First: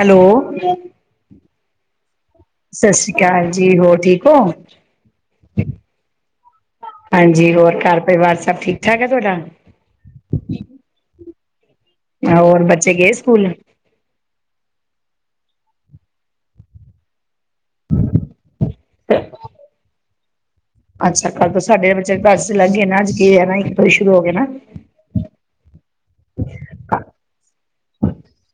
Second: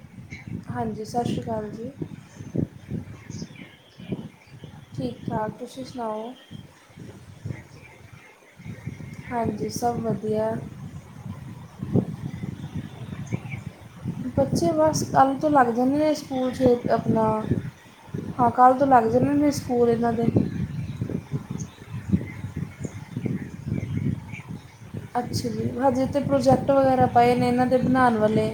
Hello ਹਾਂਜੀ ਸਤਿ ਸ਼੍ਰੀ ਅਕਾਲ ਜੀ ਸਤਿ ਸ੍ਰੀ ਅਕਾਲ ਜੀ ਹੋਰ ਠੀਕ ਹੋ। ਠੀਕ ਠਾਕ ਤੁਸੀਂ ਸੁਣਾਓ ਹਾਂਜੀ ਹੋਰ ਘਰ ਪਰਿਵਾਰ ਸਭ ਠੀਕ ਠਾਕ ਹੈ ਤੁਹਾਡਾ ਹਾਂਜੀ ਸਭ ਵਧ ਯਾ ਹੋਰ ਬੱਚੇ ਗਏ ਸਕੂਲ ਬੱਚੇ ਬਸ ਕੱਲ੍ਹ ਤੋਂ ਲੱਗ ਜਾਂਦੇ ਨੇ ਸਕੂਲ 'ਚ ਆਪਣਾ ਹਾਂ ਕੱਲ ਤੋਂ ਲੱਗ ਜਾਣੇ ਨੇ ਸਕੂਲ ਇਹਨਾਂ ਦੇ ਅੱਛਾ ਕੱਲ੍ਹ ਤੋਂ ਸਾਡੇ ਬੱਚੇ ਦੱਸ 'ਚ ਲੱਗ ਗਏ ਨਾ ਇੱਕ ਸ਼ੁਰੂ ਹੋ ਗਏ ਨਾ ਅੱਛਾ ਜੀ ਹਜੇ ਤੇ ਪ੍ਰੋਜੈਕਟ ਵਗੈਰਾ ਪਏ ਨੇ ਇਹਨਾਂ ਦੇ ਬਣਾਣ ਵਾਲੇ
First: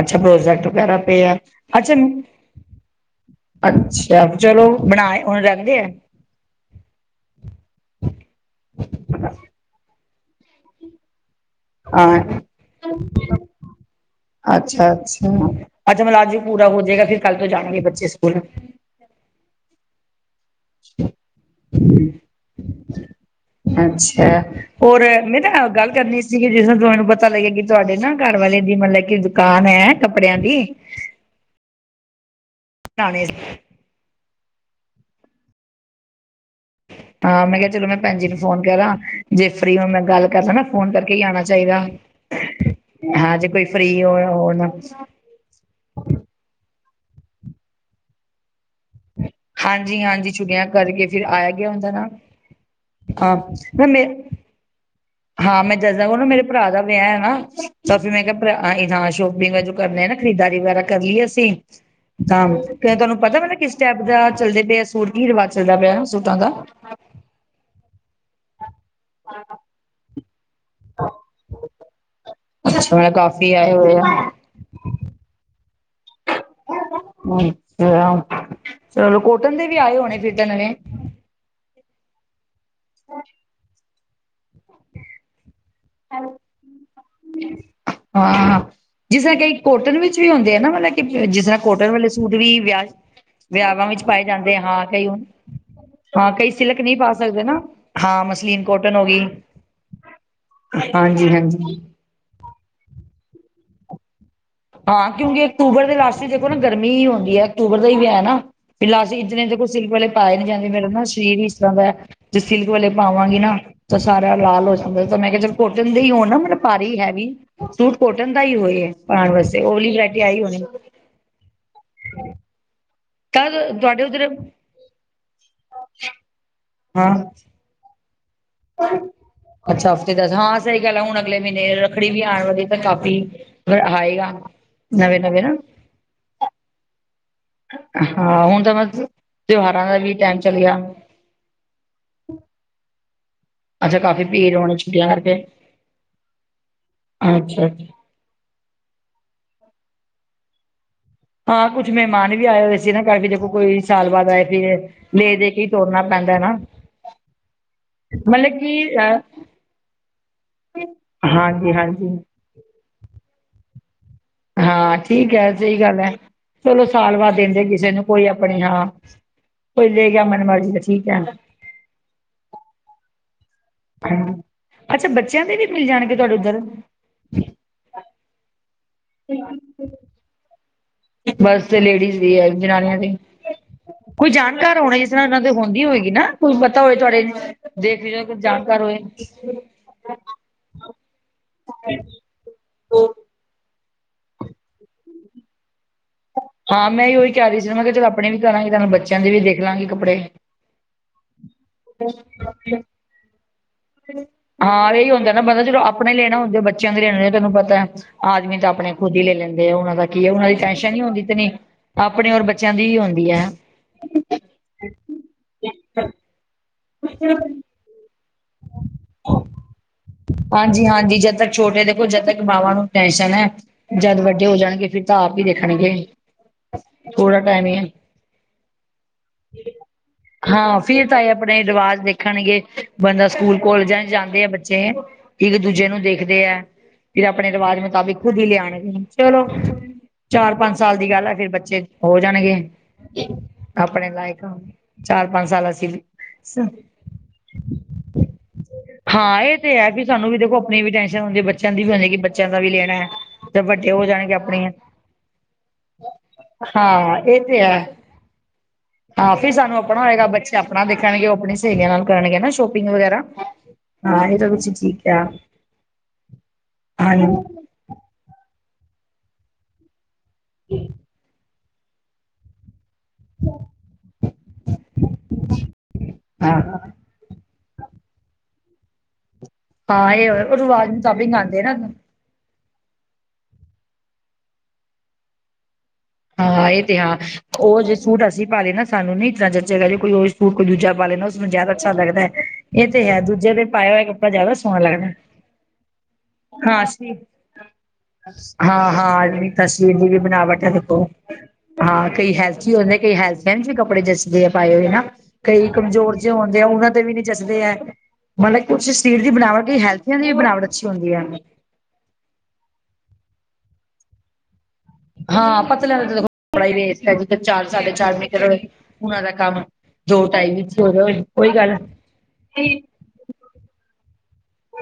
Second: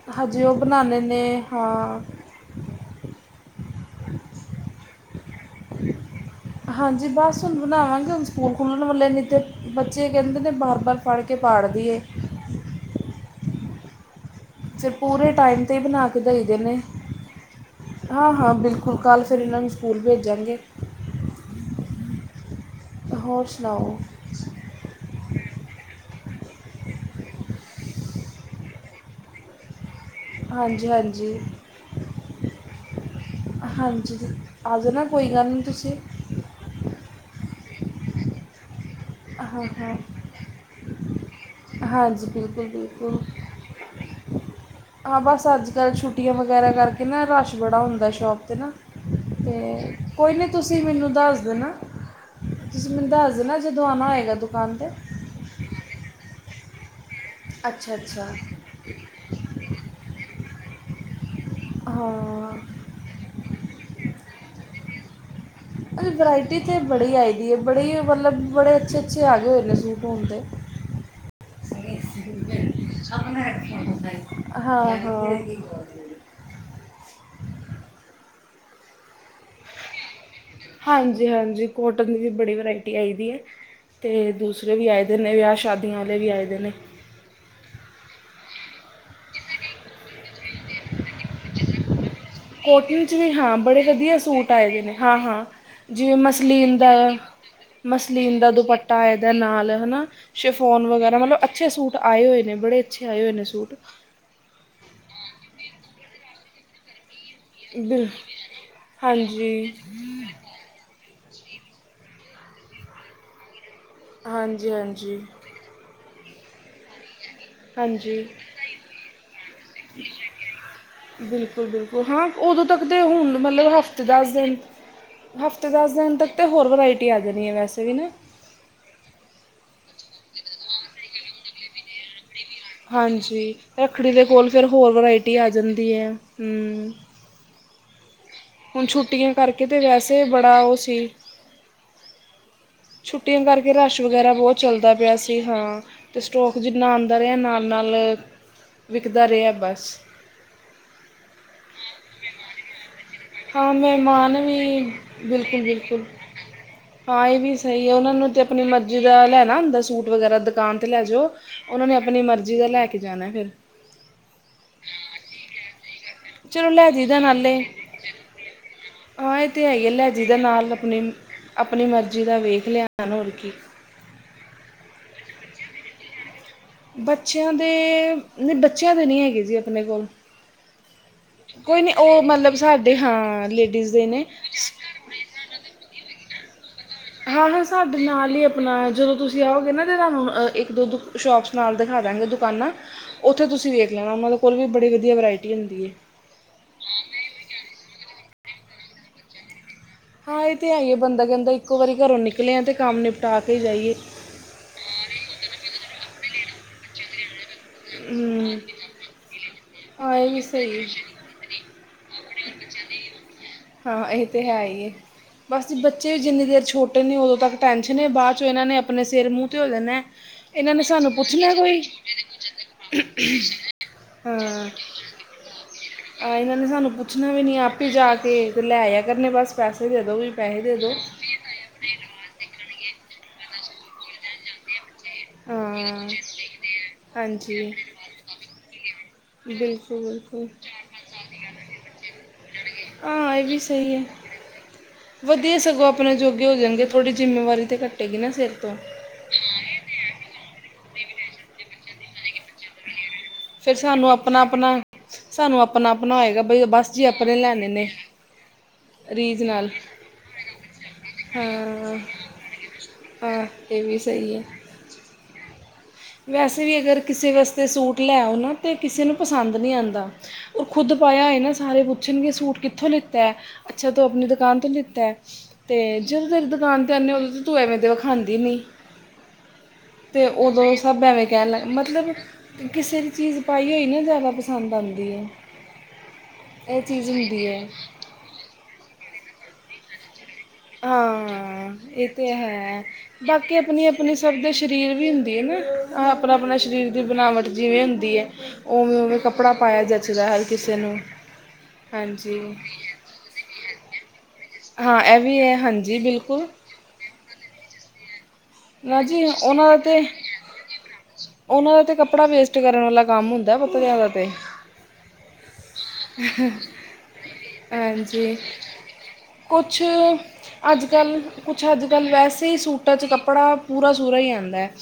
ਅੱਛਾ ਹਜੇ ਉਹ ਪ੍ਰੋਜੈਕਟ ਵਗੈਰਾ ਬਣਾਉਣੇ ਨੇ ਪੇ ਆ ਅੱਛਾ ਹਾਂ ਅੱਛਾ ਚਲੋ ਬਣਾ ਹੁਣ ਰਗਦੇ ਆ। ਹਾਂਜੀ ਬਸ ਹੁਣ ਬਣਾਵਾਂਗੇ ਹੁਣ ਸਕੂਲ ਖੁੱਲ੍ਹਣ ਵਾਲੇੇ ਨੇ ਬੱਚੇ ਕੈਂਦੇ ਨੇ ਬਾਰ-ਬਾਰ ਫੜ ਕੇ ਪਾੜਦੀ ਆਂ ਫਿਰ ਪੂਰੇ ਅੱਛਾ-ਅੱਛਾ-ਅੱਛਾ ਟਾਈਮ 'ਤੇ ਹੀ ਬਣਾ ਮਤਲਬ ਕੇ ਅੱਜ ਦਈਦੇ ਪੂਰਾ ਨੇ ਹੋ ਜਾਏਗਾ ਫਿਰ ਕੱਲ ਤੋਂ ਜਾਣਗੇ ਬੱਚੇ ਸਕੂਲ ਹੁਣ ਕੱਲ੍ਹ ਫਿਰ ਇਹਨਾਂ ਨੂੰ ਸਕੂਲ ਭੇਜਾਂਗੇ। ਹੋਰ ਸੁਣਾਓ ਅੱਛਾ ਹੋਰ ਮੈਂ ਨਾ ਗੱਲ ਕਰਨੀ ਸੀਗੀ ਜਿਸੂੰ ਤੁਹਾਨੂੰ ਪਤਾ ਲੱਗਿਆ ਕਿ ਤੁਹਾਡੇ ਨਾ ਘਰ ਵੱਲੇ ਦੀ ਮਤਲਬ ਕਿ ਦੁਕਾਨ ਹੈ। ਕੱਪੜਿਆਂ ਦੀ ਹਾਂਜੀ ਹਾਂਜੀ। ਬਣਾਉਣੇ ਹਾਂਜੀ, ਆ ਜਾਓ ਨਾ ਕੋਈ ਗੱਲ ਨਹੀਂ ਤੁਸੀਂ। ਹਾਂ, ਮੈਂ ਕਿਹਾ ਚਲੋ ਮੈਂ ਭੈਣ ਜੀ ਨੂੰ ਫੋਨ ਕਰਾਂ। ਜੇ ਹਾਂ ਫਰੀ ਹੋ ਹਾਂ ਮੈਂ ਗੱਲ ਕਰਦਾ ਨਾ ਫੋਨ ਕਰਕੇ ਹੀ ਆਉਣਾ ਚਾਹੀਦਾ, ਹਾਂਜੀ ਬਿਲਕੁਲ ਬਿਲਕੁਲ ਹਾਂ ਜੇ ਕੋਈ ਫ੍ਰਰੀ ਹੋਇਆ ਹੋਣਾ ਛੂਟੀਆਂ ਵਗੈਰਾ ਕਰਕੇ ਨਾ, ਰਸ਼ ਬੜਾ ਹੁੰਦਾ ਸ਼ੋਪ 'ਤੇ ਨਾ। ਤੇ, ਹਾਂਜੀ ਹਾਂਜੀ ਕੋਈ ਨਹੀਂ ਛੁੱਟੀਆਂ ਤੁਸੀਂ ਕਰਕੇ ਮੈਨੂੰ ਫਿਰ ਦੱਸ ਆਇਆ ਗਿਆ ਦੇਣਾ। ਹੁੰਦਾ ਨਾ ਤੁਸੀਂ ਮੈਨੂੰ ਦੱਸ ਹਾਂ ਦੇਨਾ, ਨਾ ਜਦੋਂ ਮੈਂ ਆਉਣਾ ਹੋਏਗਾ ਦੁਕਾਨ ਤੇ। ਹਾਂ ਮੈਂ ਦੱਸਦਾ ਉਹ ਨਾ ਮੇਰੇ ਭਰਾ ਦਾ ਵਿਆਹ ਹੈ ਨਾ, ਅੱਛਾ ਤਾਂ ਫਿਰ ਮੈਂ ਅੱਛਾ ਕਿਹਾ ਅਸੀ ਨਾਲ ਸ਼ੋਪਿੰਗ ਵਜੋਂ ਕਰਨੇ ਨਾ ਖਰੀਦਾਰੀ ਵਗੈਰਾ ਕਰ ਲਈਏ ਅਸੀਂ, ਹਾਂ ਆਹੋ। ਤੁਹਾਨੂੰ ਪਤਾ ਮੈ ਕਿਸ ਟਾਈਪ ਦਾ ਚੱਲਦੇ ਪਿਆ ਸੂਟ, ਕੀ ਰਿਵਾਜ ਚੱਲਦਾ ਪਿਆ ਸੂਟਾਂ ਦਾ? ਇਹ ਬੜੇ ਮਤਲਬ ਬੜੇ ਅੱਛੇ, ਅੱਛੇ ਆਗੇ ਹੋਏ ਨੇ ਸੂਟ ਹੁਣ ਤੇ। ਅੱਛਾ, ਹੁਣ ਕਾਫੀ ਆ ਹੋਏ ਆ। ਹਾਂ ਹਾਂ। ਅੱਛਾ, ਚਲੋ ਕੋਟਨ ਦੇ ਵੀ ਆਏ ਹੋਣੇ ਫਿਰ ਤਾਂ ਨਵੇਂ? ਹਾਂਜੀ ਹਾਂਜੀ ਕੋਟਨ ਦੀ ਵੀ ਬੜੀ ਵਰਾਇਟੀ ਆਈ ਦੀ ਹੈ, ਤੇ ਦੂਸਰੇ ਵੀ ਆਏ ਦੇ ਨੇ ਵਿਆਹ ਸ਼ਾਦੀ ਵਾਲੇ ਵੀ ਆਏ ਨੇ। ਹਮ। ਹਾਂ, ਜਿਸ ਤਰ੍ਹਾਂ ਕਈ ਕੋਟਨ ਵਿੱਚ ਵੀ ਹੁੰਦੇ ਆ ਨਾ ਮਤਲਬ ਕਿ ਜਿਸ ਤਰ੍ਹਾਂ ਕੋਟਨ ਵਾਲੇ ਸੂਟ ਵੀ ਵਿਆਹ ਕੋਟਿਨ 'ਚ ਵੀ ਹਾਂ, ਬੜੇ ਵਿਆਵਾਂ ਵਿੱਚ ਵਧੀਆ ਪਾਏ ਸੂਟ ਜਾਂਦੇ ਆ। ਆਏ ਗਏ ਨੇ, ਕਈ ਹਾਂ ਹਾਂ। ਜਿਵੇਂ ਹਾਂ ਕਈ ਮਸਲੀਨ ਸਿਲਕ ਦਾ, ਨਹੀਂ ਪਾ ਸਕਦੇ ਨਾ ਹਾਂ ਮਸਲੀਨ ਦਾ ਕੋਟਨ ਹੋ ਦੁਪੱਟਾ ਗਈ ਇਹਦੇ ਨਾਲ, ਹਨਾ। ਸ਼ਿਫੋਨ ਵਗੈਰਾ, ਹਾਂਜੀ ਮਤਲਬ ਅੱਛੇ ਹਾਂਜੀ ਸੂਟ ਆਏ ਹੋਏ ਨੇ, ਬੜੇ ਅੱਛੇ ਆਏ ਹੋਏ ਨੇ ਸੂਟ। ਹਾਂ, ਕਿਉਂਕਿ ਅਕਤੂਬਰ ਦੇ ਲਾਸਟ ਵਿੱਚ ਦੇਖੋ ਨਾ ਗਰਮੀ ਹੀ ਉਂਦੀ ਹੈ। ਅਕਤੂਬਰ ਦਾ ਹੀ ਬਿਲ ਵਿਆ ਏ ਨਾ, ਫਿਰ ਅਸੀ ਇਧ ਕੋਲ ਹਾਂਜੀ ਸਿਲਕ ਵਾਲੇ ਪਾਏ ਨੀ ਜਾਂਦੇ, ਮੇਰਾ ਨਾ ਸ਼ਰੀਰ ਹੀ ਇਸ ਤਰਾ ਦਾ ਐ। ਜੇ ਸਿਲਕ ਵਾਲੇ ਪਾਵਾਂਗੀ ਨਾ ਤਾ ਸਾਰਾ ਲਾਲ ਹਾਂਜੀ ਹੋ ਜਾਂਦਾ ਤਾਂ, ਹਾਂਜੀ ਮੈ ਕੇਆ ਚਲ ਕੋਟਨ ਦੇ ਹੀ ਹੋਣ ਮਤਲਬ ਪਾਰੀ, ਹੈਵੀ ਸੂਟ ਹਾਂਜੀ ਕੋਟਨ ਦਾ ਹੀ ਹੋਏ, ਪਾਣ ਵਸਤੇ ਓਲੀ ਵਰਾਇਟੀ ਆਈ ਹੋਣੀ ਬਿਲਕੁਲ, ਬਿਲਕੁਲ ਹਾਂ, ਓਦੋ ਤੱਕ ਤੇ ਹੁਨ ਮਤਲਬ ਤਦ ਹਫਤੇ ਤੁਹਾਡੇ ਦੱਸ ਉੱਧਰ ਦਿਨ ਹਫਤੇ, ਦਸ ਦਿਨ ਤੱਕ ਤੇ ਹੋਰ ਵਰਾਇਟੀ ਹਾਂ ਆ ਜਾਣੀ ਹੈ ਵੈਸੇ ਵੀ ਨਾ। ਅੱਛਾ, ਹਫਤੇ ਦੱਸ, ਹਾਂ ਸਹੀ ਗੱਲ ਐ, ਹੁਣ ਅਗਲੇ ਮਈਨੇ ਰੱਖੜੀ ਵੀ ਆਣ ਵਾਲੀ ਤਾਂ ਕਾਫ਼ੀ ਹਾਂਜੀ, ਰੱਖੜੀ ਦੇ ਆਏਗਾ ਕੋਲ ਫਿਰ ਹੋਰ ਨਵੇਂ ਵਰਾਇਟੀ ਨਵੇਂ ਆ ਨਾ ਜਾਂਦੀ ਏ, ਹੂੰ। ਹਾਂ, ਹੁਣ ਤਾਂ ਹੁਨ ਬਸ ਛੁੱਟੀਆਂ ਕਰਕੇ ਤੇ ਤਿਉਹਾਰਾਂ ਦਾ ਵੀ ਵੈਸੇ ਟਾਈਮ ਚੱਲ ਬੜਾ ਓ ਗਿਆ ਸੀ, ਛੁੱਟੀਆਂ ਕਰ ਅੱਛਾ ਰਸ਼ ਕਾਫ਼ੀ ਵਗੈਰਾ ਭੀੜ ਬੋਤ ਹੋਣੀ ਚੱਲਦਾ ਛੁੱਟੀਆਂ ਪਿਆ ਕਰਕੇ ਸੀ, ਹਾਂ ਤੇ ਸਟੋਕ ਜਿੰਨਾ ਆਂਦਾ ਰਿਆ, ਨਾਲ ਅੱਛਾ ਅੱਛਾ ਨਾਲ ਵਿਕਦਾ ਰਿਆ ਬਸ ਹਾ, ਕੁੱਛ ਮੇਮਾਨ ਵੀ ਆਏ ਹੋਏ ਸੀ ਇਨਾਂ ਕਰਕੇ ਹਾਂ ਕੋਈ ਸਾਲ ਬਾਦ ਮਹਿਮਾਨ ਆਏ ਸੀਗੇ, ਵੀ ਲੇ-ਦੇ ਬਿਲਕੁਲ ਕੇ ਤੋਰਨਾ ਬਿਲਕੁਲ ਪੈਂਦਾ ਨਾ। ਹਾਂ ਏ ਵੀ ਸਹੀ ਐ, ਉਨਾਂ ਨੂੰ ਤੇ ਮਤਲਬ ਅਪਨੀ ਕਿ ਮਰਜੀ ਅ ਦਾ ਲੈਣਾ ਹੁੰਦਾ ਸੂਟ ਵਗੈਰਾ ਦੁਕਾਨ ਤੇ ਲੈ ਜੋ, ਹਾਂਜੀ ਓਨਾਂ ਨੇ ਹਾਂਜੀ ਅਪਨੀ ਮਰਜੀ ਦਾ ਲੈ ਕੇ ਜਾਣਾ ਫੇਰ ਹਾਂ, ਠੀਕ ਐ, ਸਹੀ ਗੱਲ ਐ। ਚਲੋ ਲੈ ਸਾਲ ਜਈਦਾ ਬਾਦ ਨਾਲੇ ਦਿੰਦੇ ਕਿਸੇ ਨੂੰ ਕੋਈ ਆਪਣੀ, ਹਾਂ, ਹਾਂ ਇਹ ਕੋਈ ਲੇ ਗਏ ਮਨ ਮਰਜੀ ਤਾ ਠੀਕ ਐ। ਅਪਨੀ ਮਰਜੀ ਦਾ ਵੇਖ ਲੇਆ ਹੈਨ, ਹੋਰ ਕੀ। ਹ, ਅੱਛਾ ਬੱਚੇਆਂ ਦੇ ਵੀ ਮਿਲ ਜਾਣਗੇ ਤੁਆਡੇ ਓਧਰ? ਬੱਚੇਆਂ ਦੇ, ਨੀ ਬੱਚੇਆਂ ਦੇ ਨਹੀ ਹੈਗੇ ਜੀ ਅਪਨੇ ਕੋਲ। ਬਸ ਤੇ ਕੋਈ ਨੀ, ਲੇਡੀਜ਼ ਓ ਦੀ ਹੈ ਮਤਲਬ ਸਾਡੇ, ਜਨਾਨੀਆਂ ਦੀ ਹਾਂ ਲੇਡੀਜ ਦੇ ਨੇ। ਏਨਾਂ ਦੇ ਹੋਂਦੀ ਹੋਏਗੀ ਨਾ। ਕੀ ਪਤਾ ਓਏ ਤੁਹਾਡੇ ਹਾਂ, ਹਾਂ, ਸਾਡੇ ਦੇਖ ਨਾਲ ਕੋਈ ਈ ਅਪਨਾ, ਜਾਣਕਾਰ ਹੋਏ ਜਦੋ ਤੁਸੀ ਆਓਗੇ ਨਾ ਤਾ ਤਾਨੂੰ ਇੱਕ-ਦੋ ਦੁ ਸ਼ੋਪਸ ਨਾਲ ਦਿਖਾ ਦਾਂਗੇ ਦੁਕਾਨਾ। ਹੋ ਓਥੇ ਤੁਸੀਂ ਵੇਖ ਲੈਣਾ, ਓਨਾਂ ਕੋਲ ਵੀ ਬੜੀ ਵਦੀਆ ਵੈਰਾਇਟੀ ਹੁੰਦੀ ਏ। ਹਾਂ, ਮੈਂ ਉਹੀ ਕੈ ਰਹੀ ਸੀ ਨਾ, ਮੈਂ ਕੇਹਾ ਚਲ ਅਪਨੇ ਵੀ ਕਰਾਂਗੀ ਤਾ ਬੱਚੇਆਂ ਦੇ ਵੀ ਦੇਖ ਲਾਂਗੀ। ਕੱਪੜੇ ਹਾਂ ਏਹ ਤਾਂ ਹੈ ਹੀ, ਬੰਦਾ ਕੈਂਦਾ ਇੱਕੋ ਵਾਰੀ ਘਰੋ ਨਿਕਲੇ ਆ ਤੇ ਕੰਮ ਨਿਪਟਾ ਕੇ ਈ ਜਾਈਏ। ਹਾਂ, ਏਹੀ ਹੁੰਦਾ ਨਾ ਬੰਦਾ ਜਦੋ ਆਪਣੇ ਲੈਣਾ ਹੁੰਦੇ, ਬੱਚੇਆਂ ਦੇ ਲੈਣੇ ਹੁੰਦੇ ਤੁਆਨੂੰ ਪਤਾ ਤਾ, ਹਮ ਆਦਮੀ ਤਾਂ ਆਪਣੇ ਖੁਦ ਹੀ ਲੈ ਲੈਂਦੇ ਆ, ਓਨਾਂ ਦਾ ਹਾਂ ਕੀ ਇਹ ਐ ਵੀ ਓਨਾਂ ਦੀ ਸਹੀ ਹੈ ਟੈਸ਼ਨ ਨੀ ਹੁੰਦੀ। ਆਪਣੇ ਔਰ ਬੱਚੇਆਂ ਦੀ ਹੀ ਹੁੰਦੀ ਹੈ। ਹਾਂ, ਏਹ ਤਾਂ ਹੈ ਹੀ ਹੇ, ਬਸ ਜ ਬੱਚੇ ਵੀ ਜਿੰਨੀ ਦੇਰ ਛੋਟੇ ਨੇ ਓਦੋਂ ਤੱਕ ਟੈਸ਼ਨ ਏ ਬਾਦ ਚੋਂ ਏਨਾਂ ਨੇ ਅਪਨੇ ਸਿਰ ਮੂੰਹ ਤੇ ਹੋ ਜਾਨਾ, ਏਨਾ ਨੇ ਹਾਂਜੀ ਸਾਨੂੰ ਹਾਂਜੀ ਜਦ ਤੱਕ ਪੁੱਛਣਾ ਕੋਈ। ਛੋਟੇ ਦੇਖੋ ਜਦ ਤੱਕ ਮਾਵਾਂ ਨੂੰ ਟੈਸ਼ਨ ਹੈ ਜਦ ਵੱਡੇ ਹੋ ਜਾਣਗੇ ਫਿਰ ਤਾਂ ਆਪ ਈ ਦੇਖਣਗੇ। ਏਨਾ ਨੇ ਸਾਨੂੰ ਪੁੱਛਣਾ ਥੋੜਾ ਵੀ ਨਈ, ਟਾਈਮ ਹੀ ਹੈ ਆਪੇ ਜਾ ਕੇ ਤੇ ਲੈ ਆ ਕਰਨੇ ਬਸ ਪੈਸੇ ਦੇ ਦੋ ਵੀ ਪੈਸੇ ਦੇ ਹਾਂ, ਦੋ। ਫਿਰ ਤਾ ਏ ਅਪਨੇ ਰਿਵਾਜ ਵੇਖਣਗੇ ਬੰਦਾ ਸਕੂਲ, ਕੋਲਜਾ ਚ ਜਾਦੇ ਆ ਬੱਚੇ ਇੱਕ ਦੂਜੇ ਨੂੰ ਹਾਂ ਦੇਖਦੇ ਐ। ਫਿਰ ਆਪਣੇ ਹਾਂਜੀ ਰਿਵਾਜ ਮੁਤਾਬਿਕ ਖੁਦ ਹੀ ਲਿਆਣ ਗੇ, ਚਲੋ ਬਿਲਕੁਲ ਬਿਲਕੁਲ ਚਾਰ-ਪੰਜ ਸਾਲ ਦੀ ਗੱਲ ਆ ਫਿਰ ਬੱਚੇ ਹੋ ਜਾਣਗੇ ਹਾਂ ਇਹ ਵੀ ਸਹੀ ਹੈ। ਆਪਣੇ ਲਾਇਕ, ਚਾਰ-ਪੰਜ ਸਾਲ ਅਸੀ ਵੀ ਥੋੜੀ ਜਿੰਮੇਵਾਰੀ ਤਾ ਕੱਟੇਗੀ ਨਾ ਸਿਰ ਤੋ। ਹਾਂ, ਏਹ ਤੇ ਹੈ, ਵੀ ਸਾਨੂੰ ਵੀ ਦੇਖੋ ਅਪਨੀ ਵੀ ਟੈਸ਼ਨ ਹੁੰਦੀ ਹੈ, ਬੱਚੇਆਂ ਦੀ ਵੀ ਹੁੰਦੀ ਹੈ ਕਿ ਬੱਚੇਆ ਦਾ ਵੀ ਲੇਣਾ ਹੈ। ਤੇ ਫਿਰ ਵੱਡੇ ਹੋ ਸਾਨੂੰ ਜਾਣਗੇ ਅੱਪਣਾ ਅੱਪਣਾ, ਆਪਣੀਆਂ ਸਾਨੂੰ ਅੱਪਣਾ ਅੱਪਣਾ ਹੋਏਗਾ ਬਈ ਬਸ ਜੀ ਹਾਂ ਅਪਨੇ ਲੈਣੇ ਨੇ। ਹਾ, ਰੀਝ ਫਿਰ ਨਾਲ। ਸਾਨੂੰ ਅੱਪਣਾ ਹੋਏਗਾ, ਬੱਚੇ ਅੱਪਣਾ ਦੇਖਣਗੇ, ਓਹ ਅੱਪਣੀ ਸਏਲੀਆ ਹਾਂ ਨਾਲ ਕਰਨਗੇ ਨਾ ਸ਼ੋਪਿੰਗ ਵੈਰਾ, ਹਾਂ ਇਹ ਵੀ ਹਾਂ ਸਹੀ ਏ ਹੈ ਤਾ ਤੁਸੀ ਠੀਕ ਕੇਆ। ਵੈਸੇ ਵੀ ਅਗਰ ਕਿਸੇ ਵਾਸਤੇ ਸੂਟ ਲੈਓ ਨਾ, ਤਾ ਕਿਸੇ ਨੂੰ ਪਸੰਦ ਨਈ ਆਂਦਾ। ਓਹ ਖੁਦ ਪਾਇਆ ਆਏ ਨਾ ਸਾਰੇ ਪੁੱਛਣਗੇ ਸੂਟ ਕਿੱਥੋਂ ਲਿੱ ਤੈ, ਅਛਾ ਤੂੰ ਅਪਣੀ ਦੁਕਾਨ ਤੋਂ ਲਿੱਤਾ ਤੇ ਜਦੋ ਤੇਰੀ ਹਾਂ ਦੁਕਾਨ ਤੇ ਆਨੇ ਆ ਉਦੋ ਤੂੰ ਐਵੇ ਦੇ ਵਖਾਂਦੀ ਨੀ। ਹਾਂ, ਇਹ ਹੋ, ਓ ਰਵਾਜ ਭਾਵੇਂ ਕਹਿਣ ਲੱ ਮਤਲਬ ਕਿਸੇ ਦੀ ਚੀਜ਼ ਪਾਈ ਹੋਈ ਨਾ ਜ਼ਿਆਦਾ ਪਸੰਦ ਆਉਂਦੀ ਹੈ ਹਾਂ ਇਹ ਤੇ ਚੀਜ਼ ਹਾਂ ਹੁੰਦੀ ਹੈ ਉਹ ਜੇ ਸੂਟ ਅਸੀਂ ਪਾ ਲਏ ਨਾ ਸਾਨੂੰ ਨੀ ਇਸ ਤਰ੍ਹਾਂ ਜਚਿਆ ਕਹਿ ਜ ਕੋਈ ਕੋਈ ਦੂਜਾ ਪਾ ਲੈਦਾ ਉਸਨੂੰ ਹਾਂ ਜਿਆਦਾ ਅੱਛਾ ਇਹ ਲੱਗਦਾ ਤੇ ਹੈ ਇਹ ਤੇ ਹੈ ਦੂਜੇ ਬਾਕੀ ਤੇ ਆਪਣੀ ਪਾਇਆ ਹੋਇਆ ਆਪਣੀ ਕੱਪੜਾ ਸਭ ਦੇ ਜ਼ਿਆਦਾ ਸੋਹਣਾ ਸਰੀਰ ਲੱਗਦਾ ਵੀ ਹੁੰਦੀ ਹੈ ਨਾ ਆਹ ਆਪਣਾ ਆਪਣਾ ਹਾਂ ਸਰੀਰ ਦੀ ਬਣਾਵਟ ਜਿਵੇਂ ਹੁੰਦੀ ਹੈ। ਹਾਂ ਉਵੇਂ ਉਵੇਂ ਹਾਂ ਅਮੀ ਕੱਪੜਾ ਪਾਇਆ ਤਸਵਰਲੀ ਵੀ ਜੱਚਦਾ ਹਰ ਬਣਾਵਟ ਕਿਸੇ ਨੂੰ ਹਾਂ ਕਈ ਹਾਂਜੀ ਹੈਲਥੀ ਹੁੰਦੇ ਕਈ ਹੈਲਥ ਵੀ ਕੱਪੜੇ ਜ ਦੇ ਪਾਓ ਹਾਂ ਨਾ ਇਹ ਵੀ ਹੈ ਕਈ ਹਾਂਜੀ ਕਮਜ਼ੋਰ ਜਿਹੇ ਬਿਲਕੁਲ ਹੋਣਦੇ ਆ ਉਹਨਾਂ ਤੇ ਵੀ ਨੀ ਜੱਸਦੇ ਹੈ ਮਤਲਬ ਕੁਛ ਨਾ ਸਰੀਰ ਜੀ ਦੀ ਉਹਨਾਂ ਬਣਾਵਟ ਦਾ ਹੈਲਥ ਤੇ ਦੀ ਵੀ ਬਣਾਵਟ ਅੱਛੀ ਹੁੰਦੀ ਹੈ। ਉਹਨਾਂ ਦਾ ਤੇ ਕੱ ਕੱਪੜਾ ਵੇਸਟ ਕਰਨ ਵਾਲਾ ਕੰਮ ਹੁੰਦਾ ਪਤਾ ਲਿਆਦਾ ਤੇ ਹਾਂ ਪਤਲਿਆਂ ਦਾ ਕੱਪੜਾ ਹੀ ਵਸਟੇ ਜਿੱਰ ਚਾਰ ਸਾਢੇ ਚਾਰ ਹਾਂਜੀ ਮੀਟਰ ਹੋ। ਉਹਨਾਂ ਦਾ ਕੰਮ ਕੁਛ ਦੋ ਢਾਈ ਵਿੱਚ ਅੱਜ ਜਾਵੇ ਕੱਲ੍ਹ ਕੋਈ ਕੁਛ ਗੱਲ ਅੱਜ ਕੱਲ੍ਹ ਵੈਸੇ ਹੀ ਸੂਟਾਂ ਚ ਕੱਪੜਾ ਪੂਰਾ ਸੂਰਾ ਹੀ ਆਉਂਦਾ ਹੈ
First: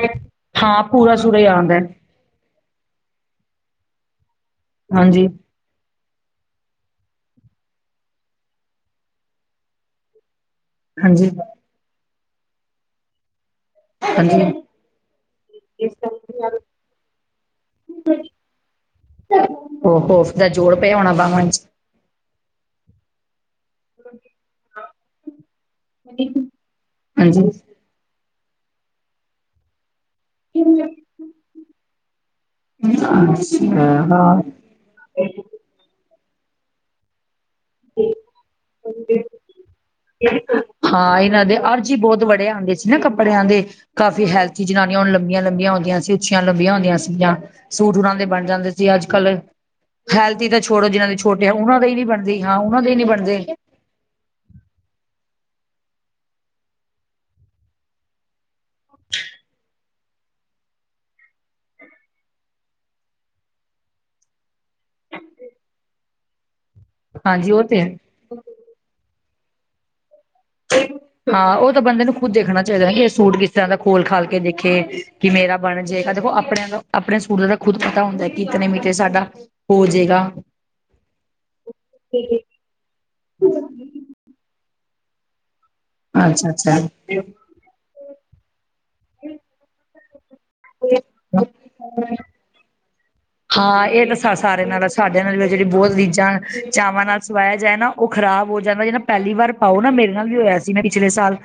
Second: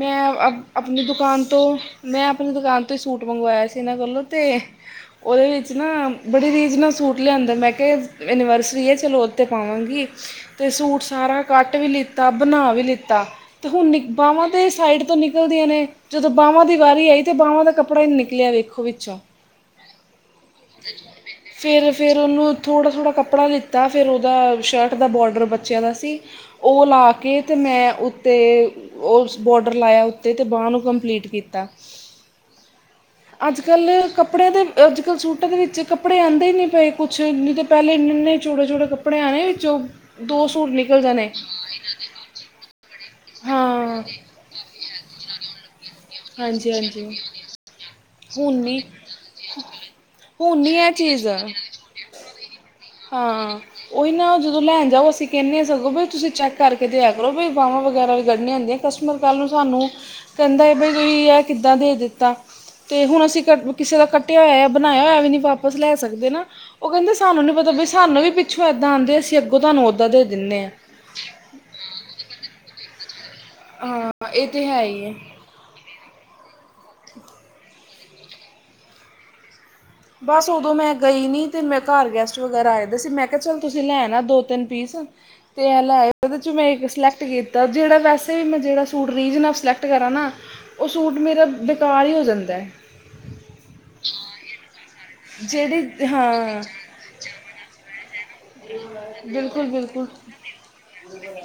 ਮੈਂ ਅ ਹਾਂ ਆਪਣੀ ਪੂਰਾ ਸੂਰਾ ਦੁਕਾਨ ਹੀ ਤੋਂ ਆਉਂਦਾ ਹੈ। ਮੈਂ ਆਪਣੀ ਦੁਕਾਨ ਤੋਂ ਹੀ ਸੂਟ ਮੰਗਵਾਇਆ ਸੀ ਇਹਨਾਂ ਕੋਲੋਂ ਅਤੇ ਹਾਂਜੀ ਉਹਦੇ ਵਿੱਚ ਨਾ ਬੜੇ ਰੀਜ਼ ਨਾਲ ਸੂਟ ਲਿਆਂਦੇ ਮੈਂ ਕਿਹਾ ਐਨੀਵਰਸਰੀ ਹੈ ਚਲੋ ਉਹ 'ਤੇ ਪਾਵਾਂਗੀ। ਤੇ ਸੂਟ ਹਾਂਜੀ ਸਾਰਾ ਕਟ ਵੀ ਲਿੱਤਾ ਬਣਾ ਵੀ ਲਿੱਤਾ। ਤੇ ਹੁਣ ਨਿਕ ਹਾਂਜੀ ਬਾਹਾਂ ਦੇ ਸਾਈਡ ਤੋਂ ਨਿਕਲਦੀਆਂ ਨੇ ਜਦੋਂ ਬਾਹਵਾਂ ਦੀ ਵਾਰੀ ਆਈ ਤਾਂ ਬਾਹਵਾਂ ਦਾ ਕੱਪੜਾ ਨੀ ਨਿਕਲਿਆ ਵੇਖੋ ਵੀ ਅਛਾ ਉਹ ਹੋਫ ਦਾ ਜੋੜ ਪਿਆ ਹੋਣਾ ਬਾਹਵਾਂ 'ਚ ਫੇਰ- ਫੇਰ ਉਹਨੂੰ ਥੋੜਾ- ਥੋੜਾ ਕੱਪੜਾ ਦਿੱ ਤਾਂ ਫੇਰ ਉਹਦਾ ਸ਼ਰਟ ਦਾ ਬੋਡਰ ਬੱਚਿਆਂ ਦਾ ਸੀ ਉਹ ਲਾ ਕੇ ਹਾਂਜੀ ਤੇ ਮੈਂ ਉੱਥਤੇ ਉਸ ਬੋਡਰ ਲਾਇਆ ਵਾਂ। ਤੇ-ਤੇ ਬਾਨ ਨੂੰ ਕੰਪਲੀਟ ਕੀਤਾ, ਅੱਜ ਕੱਲ ਹਾਂ ਕੱਪੜਿਆ ਤੇ ਹਾਂ ਅੱਜ ਕੱਲ ਸੂਟਾਂ ਦੇ ਵਿੱਚ ਕੱਪੜੇ ਉਂਨਦੇ ਹੀ ਨਹੀਂ ਪਏ ਕੁਛ ਨਹੀਂ ਤਾਂ ਪਹਿਲੇ ਇੰਨ ਇਨੇ ਚੋੜੇ- ਚੋੜੇ ਕੱਪੜੇ ਆਉਣੇ ਵਿਚੋ ਦੋ ਸੂਟ ਨਿਕਲ ਜਾਣੇ। ਜੀ ਬਹੁਤ ਬੜੇ ਆਉਂਦੇ ਸੀ ਨਾ ਕੱਪੜਿਆਂ ਦੇ ਹਾਂ ਕਾਫੀ ਹੈਲਥੀ ਜਨਾਨੀਆਂ ਹੁਣ ਲੰਬੀਆਂ- ਲੰਬੀਆਂ ਹੁੰਦੀਆਂ। ਉੱਚੀ- ਉੱਚੀਆਂ ਲੰਭੀਆਂ ਹਾਂਜੀ ਹੁੰਦੀਆਂ ਹਾਂਜੀ ਸੀਗੀਆਂ। ਸੂਟ ਉਹਾਂ ਦੇ ਬਣ ਹੁਣ ਜਾਂਦੇ ਨਹੀਂ ਸੀ, ਅੱਜ ਕੱਲ ਹੈਲਥੀ ਹੁਣ ਤਾਂ ਨਹੀਂ ਛੋੜੋ ਇਹ ਜਿਨਾਂ ਦੇ ਚੀਜ਼ ਛੋਟੇ ਆ ਉਹਨਾਂ ਦੇ ਹੀ ਨੀ ਬਣ ਹਾਂ ਉਹਨਾਂ ਦੇ ਹੀ ਨੀ ਬਣਦੇ। ਹਾਂ ਉਹੀ ਨਾ ਜਦੋਂ ਲੈਣ ਜਾਓ ਅਸੀਂ ਕਹਿੰਦੇ ਹਾਂ ਸਗੋਂ ਵੀ ਤੁਸੀਂ ਚੈੱਕ ਕਰਕੇ ਦੇਆ ਕਰੋ ਵੀ ਬਾਹਵਾਂ ਵਗੈਰਾ ਵੀ ਕੱਢਣੀਆਂ ਹੁੰਦੀਆਂ। ਕਸਟਮਰ ਕੱਲ ਨੂੰ ਸਾਨੂੰ, ਕਹਿੰਦਾ ਹੈ ਬਈ ਤੁਸੀਂ ਆ ਕਿੱਦਾਂ ਦੇ ਦਿੱਤਾ। ਤੇ ਹੁਣ ਅਸੀਂ ਕ ਕਿਸੇ ਦਾ ਕੱਟਿਆ ਹੋਇਆ ਬਣਾਇਆ ਹੋਇਆ ਵੀ ਨੀ ਵਾਪਸ ਲੈ ਸਕਦੇ ਨਾ ਉਹ ਕਹਿੰਦੇ ਸਾਨੂੰ ਨੀ ਹਾਂਜੀ ਉਹ ਪਤਾ। ਤੇ ਵੀ ਹੈ ਸਾਨੂੰ ਵੀ ਪਿੱਛੋਂ ਇੱਦਾਂ ਆਂਦੇ ਹੈ ਅਸੀਂ ਅਗੋਂ ਤੁਹਾਨੂੰ ਉਦਾ ਦੇ ਦਿੰਦੇ ਹਾਂ। ਹਾਂ ਉਹ ਤਾਂ ਬੰਦੇ ਨੂੰ ਖੁੱਦ ਦੇਖਣਾ ਚਾਹੀਦਾ ਕਿ ਇਹ ਸੂਟ ਕਿਸ ਤਰਾਂ ਦਾ ਖੋਲ- ਖਾਲ ਹਾਂ ਕੇ ਇਹ ਤਾਂ ਦੇਖੇ, ਹੈ ਹੀ ਹੈ ਕਿਵੇ ਦਾ। ਬਣ ਜਾਏਗਾ ਦੇਖੋ ਆਪਣੇ ਦਾ ਆਪਣੇ ਸੂਟ ਦਾ ਖੁਦ ਪਤਾ ਹੁੰਦਾ ਕਿਤਨੇ ਮੀਟਰ ਸਾਡਾ ਹੋ ਜਾਏਗਾ ਬਸ ਉਦੋਂ ਮੈਂ ਗਈ ਨਹੀਂ ਤੇ ਮੈਂ ਘਰ ਗੈਸਟ ਵਗੈਰਾ ਆਏ ਦ ਸੀ ਮੈਂ ਕਿਹਾ ਚੱਲ ਤੁਸੀਂ ਲੈਣਾ ਆ ਦੋ- ਤਿੰਨ ਪੀਸ। ਤੇ ਏਹ ਲੇ ਅਅਏ ਉਹਦੇ ਚ ਅੱਛਾ ਮੈਂ ਅੱਛਾ ਇਕ ਸਿਲੈਕਟ ਕੀਤਾ ਜੇਹੜਾ ਵੈਸੇ ਵੀੈਂ ਮੈਂ ਜੇਹੜਾ ਸੂਟ ਰੀਝ ਨਾਲ ਸਲੈਕਟ ਕਰਦੀ। ਤਾ ਨਾ ਉਹ ਸੂਟ ਮੇਰਾ ਬੇਕਾਰ ਹੀ ਹੋ ਜਾਂਦਾ। ਹਾਂ ਇਹ ਤਾਂ ਸਾਰੇ ਨਾਲ ਸਾਡੇ ਨਾਲ ਵੀ ਜਿਹੜੀ ਬਹੁਤ ਰੀਝਾਂ, ਚਾਵਾਂ ਨਾਲ ਸਵਾਇਆ ਜਾਏ ਨਾ, ਉਹ ਖਰਾਬ ਹੋ ਜਾਂਦਾ ਜਿਹੜਾ ਪਹਿਲੀ ਵਾਰ ਬਿਲਕੁਲ ਪਾਓ ਨਾ ਬਿਲਕੁਲ ਮੇਰੇ ਨਾਲ ਵੀ ਹੋਇਆ ਸੀ। ਜਿਵੇਂ ਪਿਛਲੇ ਸਾਲ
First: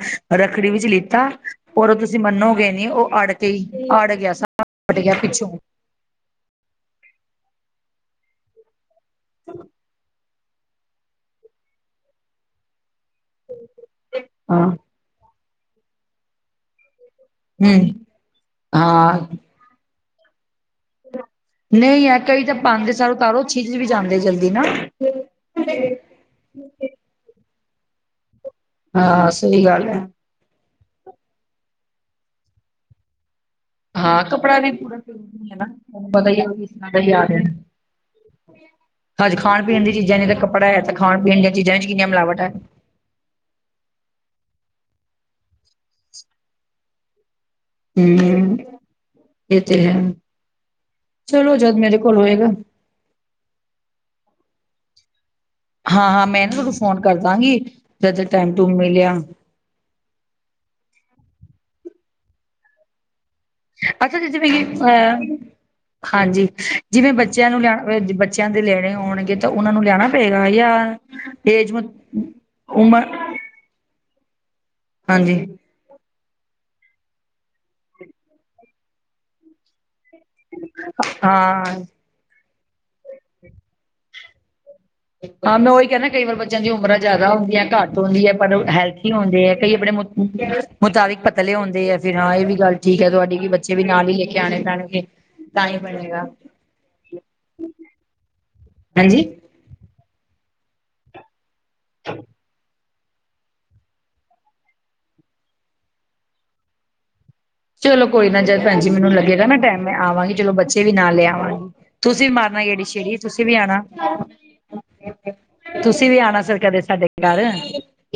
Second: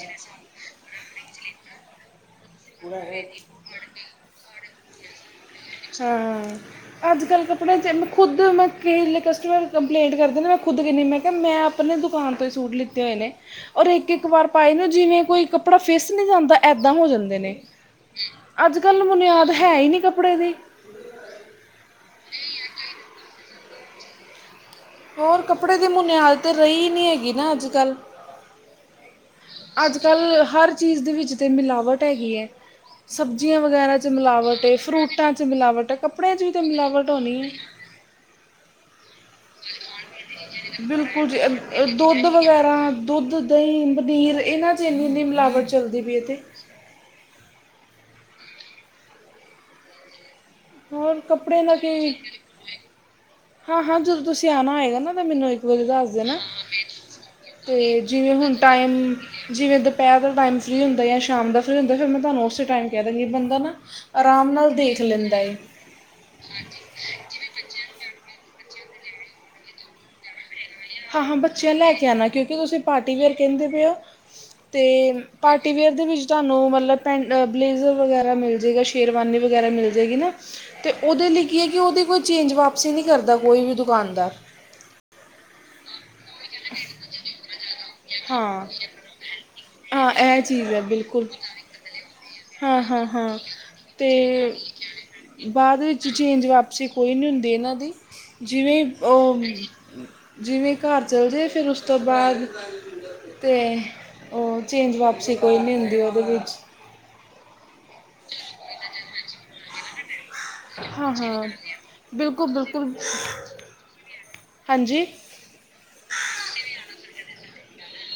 ਰੱਖੜੀ ਵਿੱਚ ਲਿੱਤਾ, ਉਹ ਤੁਸੀਂ ਮੰਨੋਗੇ ਨੀ ਉਹ ਅੜ ਕੇ ਹੀ, ਅੜ ਗਿਆ ਸਾਰਾ ਪਟ ਗਿਆ ਪਿੱਛੋਂ। ਹਾਂ ਅੱਜ ਕੱਲ ਕੱਪੜਿਆਂ ਚ ਮੈਂ ਖੁੱਦ ਮੈਂ ਕਿਲੇ ਕਸਟਮਰ ਕੰਪਲੇਂਟ ਕਰਦੇ ਨੇ ਮੈਂ, ਖੁਦ ਕੇਨੀ ਮੈਂ ਕਿਹਾ ਮੈਂ ਆਪਣੇ ਦੁਕਾਨ ਤੋਂ ਹੀ ਸੂਟ ਲਿੱਤੇ ਹੋਏ ਨੇ। ਔਰ ਇੱਕ- ਇੱਕ ਵਾਰ ਹਾਂ ਪਾਏਦੇ ਜਿਵੇਂ ਕੋਈ ਕੱਪੜਾ ਫਿਸ ਨਹੀਂ ਜਾਂਦਾ ਏਦਾਂ ਹੋ ਜਾਂਦਾ। ਨੇ ਹਮ ਅੱਜ ਕੱਲ ਨੂੰ ਹਾਂ ਬੁਨਿਆਦ ਹੈ ਹੀ ਨੀ ਕੱਪੜੇ ਦੀ, ਨਹੀਂ ਹੈ ਕਈ ਤਾਂ ਪਾਉਦੇ ਸਾਰ ਓਤਾਰੋ ਛਿਜ ਵੀ ਜਾਂਦੇ ਜਲਦੀ ਨਾ। ਹੋਰ ਕੱਪੜੇ ਦੀ ਮੁਨਿਆਦ ਤਾਂ ਰਹੀ ਨਹੀਂ ਹੈਗੀ ਨਾ ਅੱਜ ਕੱਲ। ਹਾਂ ਸਹੀ ਗੱਲ ਅੱਜ ਹੈ ਕੱਲ ਹਰ ਚੀਜ਼ ਦੇ ਵਿੱਚ ਤਾਂ ਮਿਲਾਵਟ ਹੈਗੀ ਹੈ। ਸਬਜ਼ੀਆਂ ਵਗੈਰਾ 'ਚ ਹਾਂ ਕੱਪੜਾ ਮਿਲਾਵਟ ਵੀ ਏ, ਪੂਰਾ ਫਰੂਟਾਂ 'ਚ ਜ਼ਰੂਰੀ ਨਾ ਮਿਲਾਵਟ ਹੈ, ਕੱਪੜਿਆਂ 'ਚ ਵੀ ਤਾਂ ਮਿਲਾਵਟ ਹੋਣੀ ਹੈ। ਕੋਈ ਹੈਂ। ਹੱਜ ਖਾਣ- ਪੀਣ ਦੀ ਚੀਜ਼ਾਂ ਨੇ, ਤਾਂ ਕੱਪੜਾ ਹੈ, ਤਾਂ ਖਾਣ- ਬਿਲਕੁਲ ਜੀ ਪੀਣ ਦੀਆਂ ਚੀਜ਼ਾਂ ਚ ਕਿੰਨੀਆਂ ਦੁੱਧ ਮਿਲਾਵਟ ਹੈ। ਵਗੈਰਾ ਦੁੱਧ ਦਹੀਂ, ਪਨੀਰ ਇਹਨਾਂ 'ਚ ਇੰਨੀ- ਇੰਨੀ ਮਿਲਾਵਟ ਚੱਲਦੀ ਪਈ ਏ ਅਤੇ ਹੂੰ ਇਹ ਤੇ ਹੈ ਹੋਰ ਚਲੋ ਕੱਪੜੇ ਜਦ ਦਾ ਮੇਰੇ ਕੀ ਕੋਲ ਹੋਏਗਾ। ਹਾਂ- ਹਾਂ ਜਦੋਂ ਤੁਸੀਂ ਆਉਣਾ ਹੋਏਗਾ ਨਾ ਤਾਂ ਮੈ ਤੁਸੀਂ ਦੱਸ ਹਾਂ ਹਾਂ ਦੇਣਾ ਮੈਂ ਨਾ ਤੁਹਾਨੂੰ ਫੋਨ ਕਰ ਦਾਂਗੀ ਤੇ ਜਦ ਜਿਵੇਂ ਹੁਣ ਟੂਮ ਟਾਈਮ ਮਿਲਿਆ ਜਿਵੇਂ ਦੋਪੈਹਿਰ ਦਾ ਟਾਈਮ ਫਰੀ ਹੁੰਦਾ ਜਾਂ, ਸ਼ਾਮ ਦਾ ਫਰੀ ਹੁੰਦਾ ਫੇਰ ਮੈਂ ਤੁਹਾਨੂੰ ਉਸੇ ਟਾਈਮ ਕਹਿ ਦਾਂਗੀ ਬੰ- ਦਾ ਨਾ ਅੱਛਾ ਆਰਾਮ ਜਿਵੇਂ ਕਿ ਨਾਲ ਦੇਖ ਅਹ ਲੈਂਦਾ ਏ। ਹਾਂਜੀ ਜਿਵੇਂ ਬੱਚਿਆਂ ਨੂੰ ਲਿਆਣਾ ਬੱਚਿਆਂ ਦੇ ਲੈਣੇ ਹੋਣਗੇ ਤਾਂ ਉਹਨਾਂ ਨੂੰ ਲਿਆਣਾ ਪਏਗਾ, ਜਾਂ ਹਾਂ- ਹਾਂ ਏਜ ਬੱਚਿਆਂ ਲੈ ਕੇ ਆਉਣਾ ਕਿਉਂਕਿ ਤੁਸੀਂ ਉਮਰ ਪਾਰਟੀ ਵੇਅਰ ਕਹਿੰਦੇ ਪਏ ਹੋ, ਤੇ ਹਾਂਜੀ ਪਾਟੀ ਵੇਅਰ ਦੇ ਵਿੱਚ ਤੁਹਾਨੂੰ ਮਤਲਬ ਪੈਂਟ ਬਲੇਜ਼ਰ ਵਗੈਰਾ ਮਿਲ ਜਾਵੇਗਾ, ਸ਼ੇਰਵਾਨੀ ਵਗੈਰਾ ਮਿਲ ਜਾਵੇਗੀ, ਪਰ ਤੇ ਉਹਦੇ ਲਈ ਕੀ ਹਾਂ ਹੈ ਕਿ ਉਹਦੀ ਕੋਈ ਚੇਂਜ ਵਾਪਸੀ ਨਹੀਂ ਕਰਦਾ ਕੋਈ ਵੀ ਦੁਕਾਨਦਾਰ। ਹਾਂ ਮੈਂ ਉਹੀ ਕਹਿੰ ਨਾ ਕਈ ਵਾਰ ਬੱਚਿਆਂ ਦੀਆਂ ਉਮਰਾਂ ਜ਼ਿਆਦਾ ਹੁੰਦੀਆਂ, ਘੱਟ ਹੁੰਦੀਆਂ ਪਰ ਹਾਂ ਹੈਲਥ- ਹੁੰਦੇ ਹੈ, ਕਈ ਆਪਣੇ ਹਾਂ ਇਹ ਚੀਜ਼ ਹੈ ਮੁਤਾਬਿਕ ਬਿਲਕੁਲ ਪਤਲੇ ਹੁੰਦੇ ਆ। ਫ ਹਾਂ ਇਹ ਵੀ ਗੱਲ ਠੀਕ ਹਾਂ ਹੈ ਹਾਂ ਤੁਹਾਡੀ, ਵੀ ਬੱਚੇ ਵੀ ਨਾਲ ਹੀ ਲੈ ਕੇ ਅਤੇ ਆਉਣੇ ਪੈਣੇਗੇ। ਬਾਅਦ ਵਿੱਚ ਚੇਂਜ, ਵਾਪਸੀ ਕੋਈ ਨੀ ਹੁੰਦੀ ਇਹਨਾਂ ਦੀ। ਜਿਵੇਂ ਹਾਂਜੀ ਉਹ, ਜਿਵੇਂ ਘਰ ਚਲ ਜੇ ਫਿਰ ਉਸ ਤੋਂ ਬਾਅਦ ਤੇ ਉਹ, ਚੇਂਜ ਵਾਪਸੀ ਕੋਈ ਨਹੀਂ ਹੁੰਦੀ ਉਹਦੇ ਵਿੱਚ ਚਲੋ ਕੋਈ ਨਾ ਜਦ ਭੈਣਜੀ ਮੈਨੂੰ ਲੱਗੇਗਾ ਮੈਂ ਟਾਈਮ, ਮੈਂ ਆਵਾਂਗੀ। ਚਲੋ ਬੱਚੇ ਵੀ ਹਾਂ ਨਾਲ ਲੈ ਹਾਂ ਆਵਾਂਗੀ, ਤੁਸੀਂ ਵੀ ਬਿਲਕੁਲ ਮਾਰਨਾ ਗੇੜੀ ਬਿਲਕੁਲ ਸ਼ੇੜੀ, ਤੁਸੀਂ ਵੀ ਆਣਾ। ਹਾਂਜੀ ਤੁਸੀਂ ਵੀ ਆਉਣਾ ਸਰ ਕਦੇ ਸਾਡੇ ਘਰ।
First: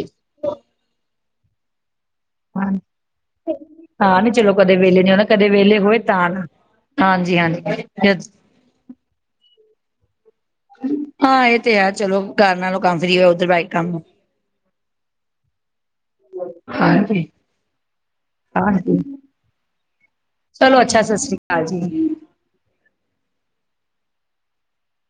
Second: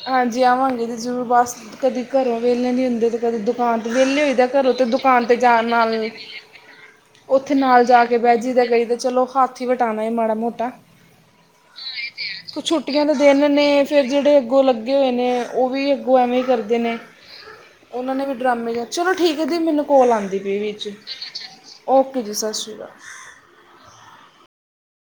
ਹਾਂਜੀ ਆਵਾਂਗੇ ਜੀ ਜ਼ਰੂਰ ਬਸ ਕਦੀ ਘਰੋਂ ਵਿਹਲੇ ਹਾਂ ਨੀ ਹੁੰਦੇ, ਤੇ ਕਦੀ ਦੁਕਾਨ ਤੇ ਵਿਹਲੇ ਹਾਂ ਨੀ ਹੋਈਦੇ ਚਲੋ ਘਰੋਂ ਕਦੇ ਤੇ ਵੇਲੇ ਨੀ ਹੋਣਾ ਦੁਕਾਨ ਤੇ ਕਦੇ ਜਾਣ ਵੇਲੇ ਹੋਏ ਨਾਲ ਤਾਂ ਆਉਣਾ ਹਾਂਜੀ ਉੱਥੇ ਨਾਲ ਜਾ ਕੇ ਹਾਂਜੀ ਬਹਿ ਜ ਦਾ ਐ, ਕਈ ਦਾ ਤੇ ਚਲੋ ਹੱਥ ਹੀ ਵਟਾਉਣਾ ਮਾੜਾ ਮੋਟਾ ਹਾਂ ਇਹ ਤੇ ਹੈ ਚਲੋ ਘਰ ਨਾਲੋਂ ਕੰਮ ਛੁੱਟੀਆਂ ਦੇ ਫਰੀ ਹੋਇਆ ਉਧਰ ਦਿਨ ਬਾਈ ਨੇ, ਕੰਮ ਫਿਰ ਜਿਹੜੇ ਅੱਗੋਂ ਲੱਗੇ ਹੋਏ ਨੇ, ਉਹ ਵੀ ਅੱਗੋਂ ਐਵੇਂ ਕਰਦੇ ਨੇ। ਹਾਂਜੀ ਉਹਨਾਂ ਨੇ ਵੀ ਡਰਾਮੇ, ਹਾਂਜੀ ਚਲੋ ਠੀਕ ਹੈ ਦੀ ਮੈਨੂੰ ਕੋਲ ਆਉਂਦੀ ਪ ਈ ਚਲੋ ਵਿਚ ਅੱਛਾ ਸਤਿ ਸ੍ਰੀ ਅਕਾਲ ਜੀ ਸਤਿ ਸ਼੍ਰੀ ਅਕਾਲ।